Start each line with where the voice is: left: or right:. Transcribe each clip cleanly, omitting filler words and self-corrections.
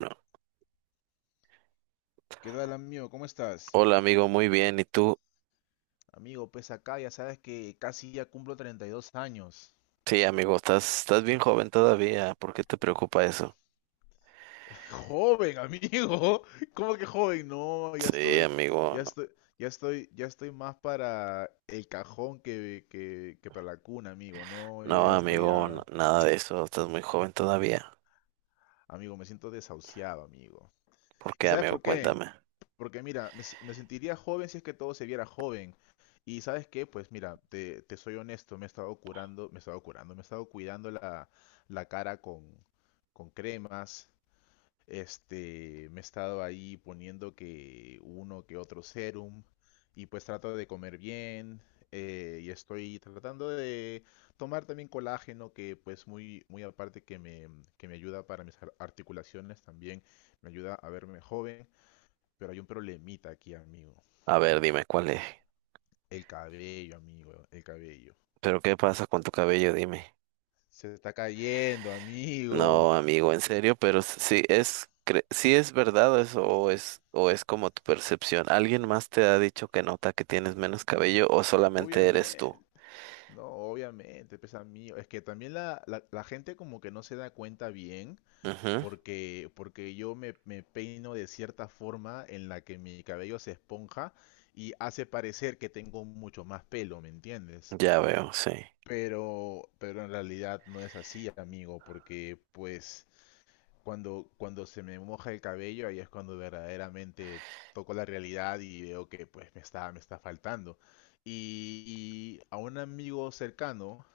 right: No.
left: ¿Qué tal, amigo? ¿Cómo estás?
right: Hola amigo, muy bien. ¿Y tú?
left: Amigo, pues acá ya sabes que casi ya cumplo 32 años.
right: Sí, amigo, estás bien joven todavía. ¿Por qué te preocupa eso?
left: Joven, amigo. ¿Cómo que joven? No, ya
right: Sí,
left: estoy,
right: amigo,
left: ya
right: no.
left: estoy, ya estoy, ya estoy más para el cajón que para la cuna, amigo. No, yo
right: No,
left: ya estoy
right: amigo,
left: ya,
right: nada de eso. Estás muy joven todavía.
left: amigo, me siento desahuciado, amigo.
right: ¿Por
left: ¿Y
right: qué,
left: sabes
right: amigo?
left: por qué?
right: Cuéntame.
left: Porque mira, me sentiría joven si es que todo se viera joven. Y ¿sabes qué? Pues mira, te soy honesto, me he estado curando, me he estado cuidando la cara con cremas. Este, me he estado ahí poniendo que uno que otro serum. Y pues trato de comer bien. Y estoy tratando de tomar también colágeno, que pues muy, muy aparte que me ayuda para mis articulaciones también, me ayuda a verme joven. Pero hay un problemita aquí, amigo.
right: A ver, dime cuál es.
left: El cabello, amigo, el cabello.
right: ¿Pero qué pasa con tu cabello? Dime.
left: Se está cayendo,
right: No,
left: amigo.
right: amigo, en serio, pero sí es verdad eso o es como tu percepción. ¿Alguien más te ha dicho que nota que tienes menos cabello o solamente eres
left: Obviamente.
right: tú?
left: No, obviamente, pues amigo. Es que también la gente como que no se da cuenta bien
right: Ujú.
left: porque yo me peino de cierta forma en la que mi cabello se esponja y hace parecer que tengo mucho más pelo, ¿me entiendes?
right: Ya veo, sí.
left: Pero en realidad no es así, amigo, porque pues cuando se me moja el cabello, ahí es cuando verdaderamente toco la realidad y veo que pues me está faltando. Y, y a un amigo cercano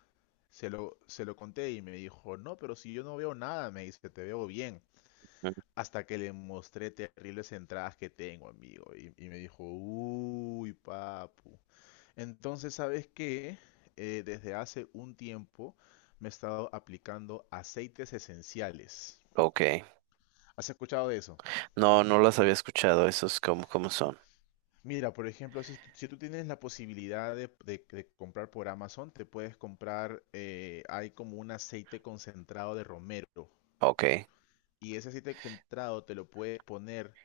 left: se lo conté y me dijo, no, pero si yo no veo nada, me dice, te veo bien.
right: Mm.
left: Hasta que le mostré terribles entradas que tengo, amigo. Y me dijo, uy, papu. Entonces, ¿sabes qué? Desde hace un tiempo me he estado aplicando aceites esenciales.
right: Ok.
left: ¿Has escuchado de eso?
right: No, no las había escuchado. Esos como, como son.
left: Mira, por ejemplo, si tú tienes la posibilidad de comprar por Amazon, te puedes comprar, hay como un aceite concentrado de romero.
right: Ok.
left: Y ese aceite concentrado te lo puedes poner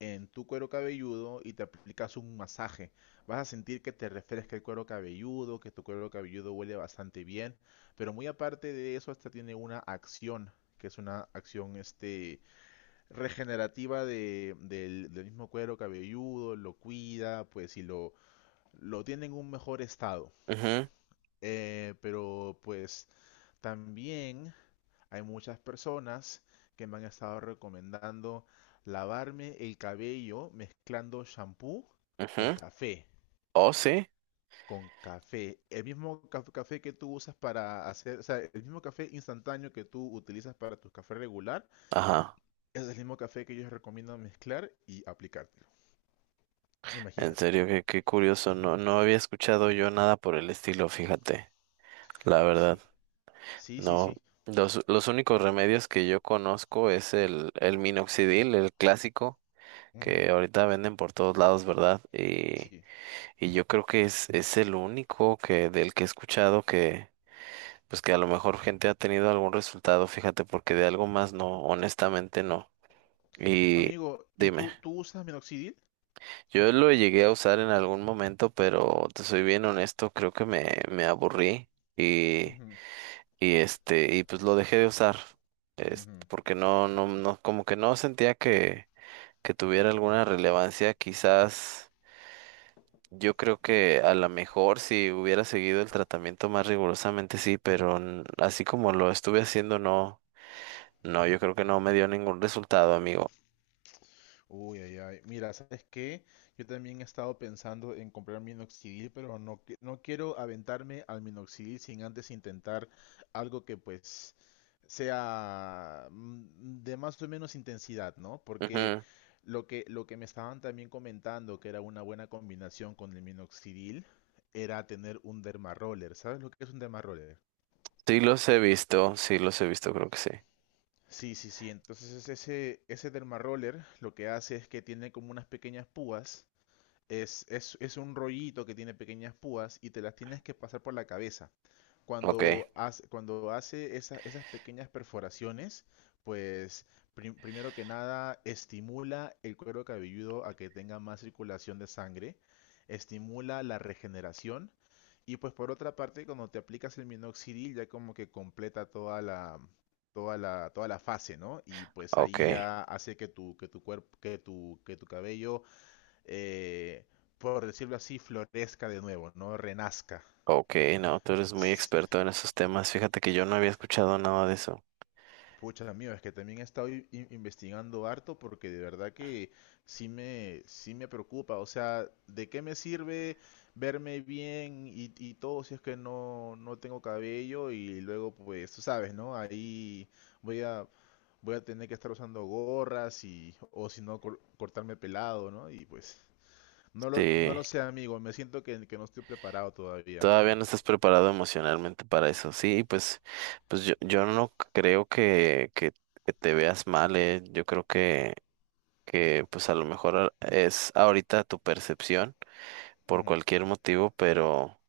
left: en tu cuero cabelludo y te aplicas un masaje. Vas a sentir que te refresca el cuero cabelludo, que tu cuero cabelludo huele bastante bien. Pero muy aparte de eso, hasta tiene una acción, que es una acción regenerativa del mismo cuero cabelludo, lo cuida, pues si lo lo tiene en un mejor estado.
right: Ujú,
left: Pero pues también hay muchas personas que me han estado recomendando lavarme el cabello mezclando shampoo con
right: ujú.
left: café.
right: Oh, sí.
left: Con café. El mismo café que tú usas para hacer, o sea, el mismo café instantáneo que tú utilizas para tu café regular,
right: Ajá.
left: es el mismo café que yo recomiendo mezclar y aplicártelo.
right: En
left: Imagínate.
right: serio, qué curioso. No, no había escuchado yo nada por el estilo, fíjate. La verdad,
left: Sí, sí, sí,
right: no.
left: sí.
right: Los únicos remedios que yo conozco es el minoxidil, el clásico,
left: Ujú,
right: que ahorita venden por todos lados, ¿verdad?
left: sí.
right: Y yo creo que es el único que, del que he escuchado que, pues que a lo mejor gente ha tenido algún resultado, fíjate, porque de algo más no, honestamente no. Y
left: Amigo, ¿y
right: dime,
left: tú usas minoxidil?
right: yo lo llegué a usar en algún momento, pero te soy bien honesto, creo que me aburrí y,
left: Ujú,
right: y y pues lo dejé de usar, es
left: ujú.
right: porque no, no, no, como que no sentía que tuviera alguna relevancia, quizás yo creo que a lo mejor si hubiera seguido el tratamiento más rigurosamente sí, pero así como lo estuve haciendo, no, no, yo creo que no me dio ningún resultado, amigo.
left: Uy, ay, ay. Mira, ¿sabes qué? Yo también he estado pensando en comprar minoxidil, pero no, no quiero aventarme al minoxidil sin antes intentar algo que pues sea de más o menos intensidad, ¿no? Porque
right: Ujú.
left: lo que me estaban también comentando que era una buena combinación con el minoxidil era tener un dermaroller. ¿Sabes lo que es un dermaroller?
right: Sí los he visto, sí los he visto, creo que sí.
left: Sí, sí, sí. Entonces ese dermaroller lo que hace es que tiene como unas pequeñas púas. Es un rollito que tiene pequeñas púas y te las tienes que pasar por la cabeza.
right: Ok,
left: Cuando hace esas pequeñas perforaciones, pues primero que nada estimula el cuero cabelludo a que tenga más circulación de sangre, estimula la regeneración y pues por otra parte cuando te aplicas el minoxidil ya como que completa toda la, toda la, toda la fase, ¿no? Y pues
right: ok,
left: ahí ya hace que tu cuerpo, que tu cabello eh, por decirlo así, florezca de nuevo, ¿no? Renazca.
right: ok, no, tú eres muy experto en esos temas. Fíjate que yo no había escuchado nada de eso.
left: Pucha, amigo, es que también he estado investigando harto porque de verdad que sí me preocupa. O sea, ¿de qué me sirve verme bien y todo si es que no, no tengo cabello? Y luego, pues, tú sabes, ¿no? Ahí voy a, voy a tener que estar usando gorras y, o si no, cortarme pelado, ¿no? Y pues, no
right: Sí,
left: lo sé, amigo, me siento que no estoy preparado todavía.
right: todavía no estás preparado emocionalmente para eso. Sí, pues, pues yo no creo que te veas mal, eh. Yo creo que pues a lo mejor es ahorita tu percepción por
left: Ujú,
right: cualquier motivo,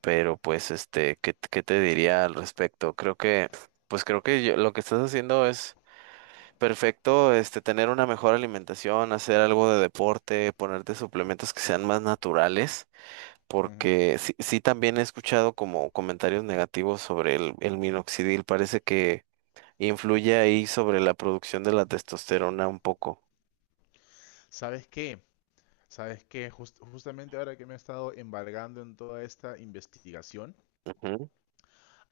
right: pero pues este, ¿ qué te diría al respecto? Creo que, pues creo que lo que estás haciendo es perfecto, este, tener una mejor alimentación, hacer algo de deporte, ponerte suplementos que sean más naturales,
left: ujú.
right: porque sí, sí también he escuchado como comentarios negativos sobre el minoxidil, parece que influye ahí sobre la producción de la testosterona un poco.
left: ¿Sabes qué? ¿Sabes qué? Justamente ahora que me he estado embargando en toda esta investigación,
right: Ujú.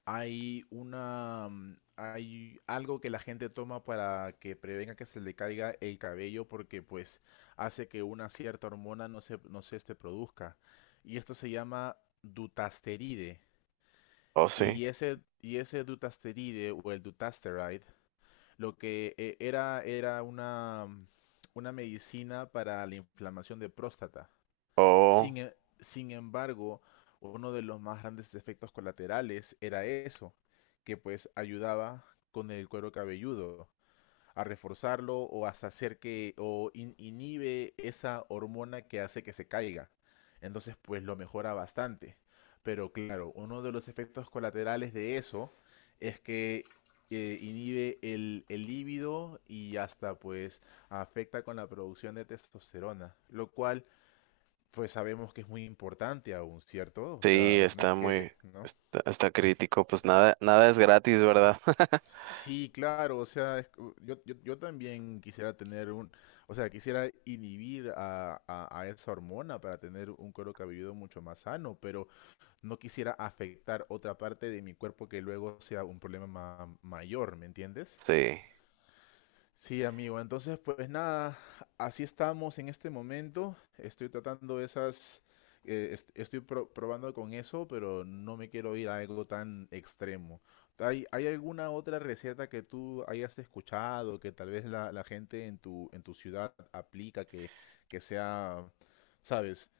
left: hay una, hay algo que la gente toma para que prevenga que se le caiga el cabello porque pues hace que una cierta hormona no se produzca. Y esto se llama dutasteride.
right: Oh, sí.
left: Y ese dutasteride o el dutasteride lo que era una medicina para la inflamación de próstata.
right: Oh,
left: Sin embargo, uno de los más grandes efectos colaterales era eso, que pues ayudaba con el cuero cabelludo a reforzarlo o hasta hacer que o inhibe esa hormona que hace que se caiga. Entonces, pues lo mejora bastante. Pero claro, uno de los efectos colaterales de eso es que inhibe el líbido y hasta pues afecta con la producción de testosterona, lo cual pues sabemos que es muy importante aún, ¿cierto? O
right: sí,
left: sea, no es
right: está
left: que,
right: muy,
left: ¿no?
right: está, está crítico, pues nada, nada es gratis, ¿verdad?
left: Sí, claro, o sea, yo, yo, yo también quisiera tener un, o sea, quisiera inhibir a esa hormona para tener un cuero cabelludo mucho más sano, pero no quisiera afectar otra parte de mi cuerpo que luego sea un problema mayor, ¿me entiendes?
right: Sí.
left: Sí, amigo. Entonces, pues nada, así estamos en este momento. Estoy tratando esas, estoy probando con eso, pero no me quiero ir a algo tan extremo. Hay alguna otra receta que tú hayas escuchado, que tal vez la gente en tu ciudad aplica, que sea, sabes,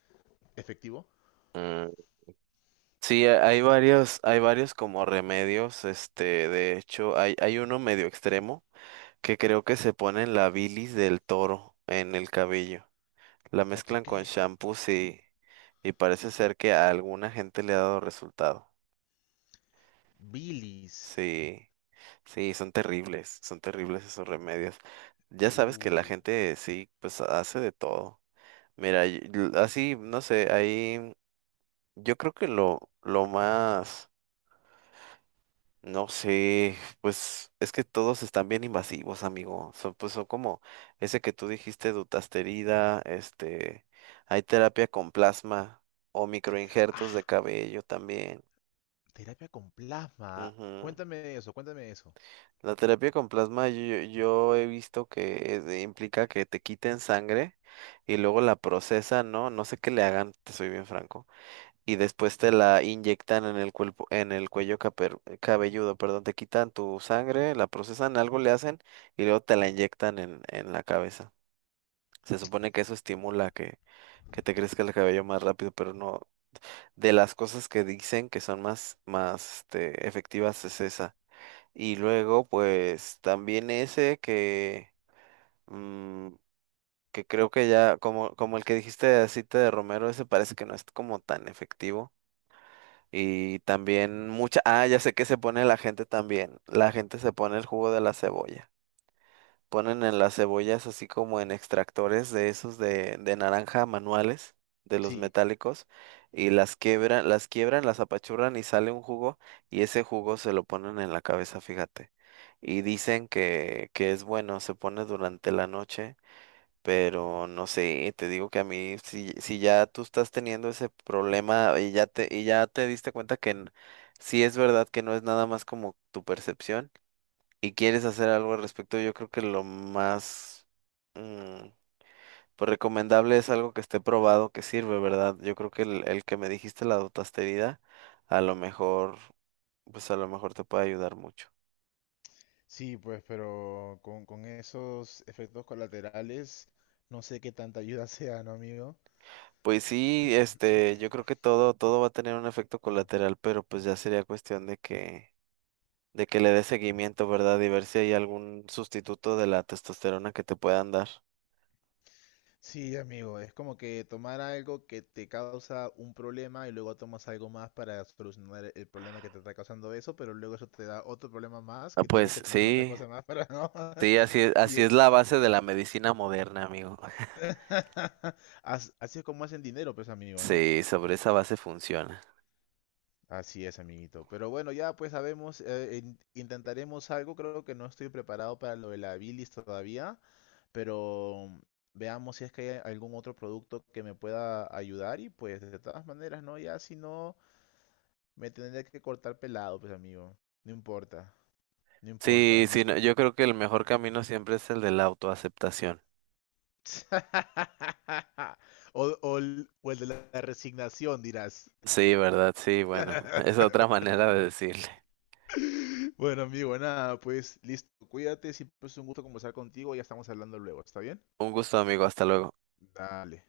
left: efectivo?
right: Sí, hay varios como remedios, este, de hecho, hay uno medio extremo que creo que se pone en la bilis del toro en el cabello. La
left: No te
right: mezclan con
left: creo.
right: shampoos y parece ser que a alguna gente le ha dado resultado.
left: Bilis.
right: Sí, sí, son terribles esos remedios. Ya sabes que la
left: Uh.
right: gente sí, pues hace de todo. Mira, así, no sé, ahí yo creo que lo más. No sé, pues es que todos están bien invasivos, amigo. Son, pues son como ese que tú dijiste, dutasterida, este, hay terapia con plasma o microinjertos de
left: Ah,
right: cabello también.
left: terapia con plasma.
right: Ujú.
left: Cuéntame eso, cuéntame eso.
right: La terapia con plasma yo, yo he visto que es implica que te quiten sangre y luego la procesan, ¿no? No sé qué le hagan, te soy bien franco. Y después te la inyectan en el cuerpo, en el cabelludo, perdón, te quitan tu sangre, la procesan, algo le hacen y luego te la inyectan en la cabeza. Se supone que eso estimula que te crezca el cabello más rápido, pero no. De las cosas que dicen que son más, más este, efectivas es esa. Y luego, pues, también ese que, mm, que creo que ya, como, como el que dijiste de aceite de romero, ese parece que no es como tan efectivo. Y también mucha... Ah, ya sé que se pone la gente también. La gente se pone el jugo de la cebolla. Ponen en las cebollas así como en extractores de esos de naranja manuales, de los metálicos, y las quiebran, las quiebran, las apachurran y sale un jugo y ese jugo se lo ponen en la cabeza, fíjate. Y dicen que es bueno, se pone durante la noche. Pero no sé, te digo que a mí, si, si ya tú estás teniendo ese problema y ya y ya te diste cuenta que sí es verdad que no es nada más como tu percepción y quieres hacer algo al respecto, yo creo que lo más mm, pues recomendable es algo que esté probado, que sirve, ¿verdad? Yo creo que el que me dijiste, la dotasterida, a lo mejor, pues a lo mejor te puede ayudar mucho.
left: Sí, pues, con esos efectos colaterales, no sé qué tanta ayuda sea, ¿no, amigo?
right: Pues sí, este, yo creo que todo, todo va a tener un efecto
left: Mm.
right: colateral, pero pues ya sería cuestión de que le dé seguimiento, ¿verdad? Y ver si hay algún sustituto de la testosterona que te puedan dar.
left: Sí, amigo, es como que tomar algo que te causa un problema y luego tomas algo más para solucionar el problema que te está causando eso, pero luego eso te da otro problema más
right: Ah,
left: que tienes
right: pues
left: que tomar otra
right: sí,
left: cosa más para no.
right: sí,
left: Y
right: así
left: es-
right: es la base de la medicina moderna, amigo.
left: Así es como hacen dinero, pues, amigo, ¿no?
right: Sí, sobre esa base funciona.
left: Así es, amiguito. Pero bueno, ya pues sabemos, intentaremos algo. Creo que no estoy preparado para lo de la bilis todavía, pero veamos si es que hay algún otro producto que me pueda ayudar y pues de todas maneras, ¿no? Ya si no, me tendré que cortar pelado, pues amigo. No importa, no
right: Sí,
left: importa.
right: sí, no, yo creo que el mejor camino siempre es el de la autoaceptación.
left: O, o el de la resignación, dirás.
right: Sí, ¿verdad? Sí, bueno, es otra manera de decirle.
left: Bueno, amigo, nada, pues listo. Cuídate, siempre es un gusto conversar contigo. Ya estamos hablando luego, ¿está bien?
right: Un gusto, amigo, hasta luego.
left: Dale.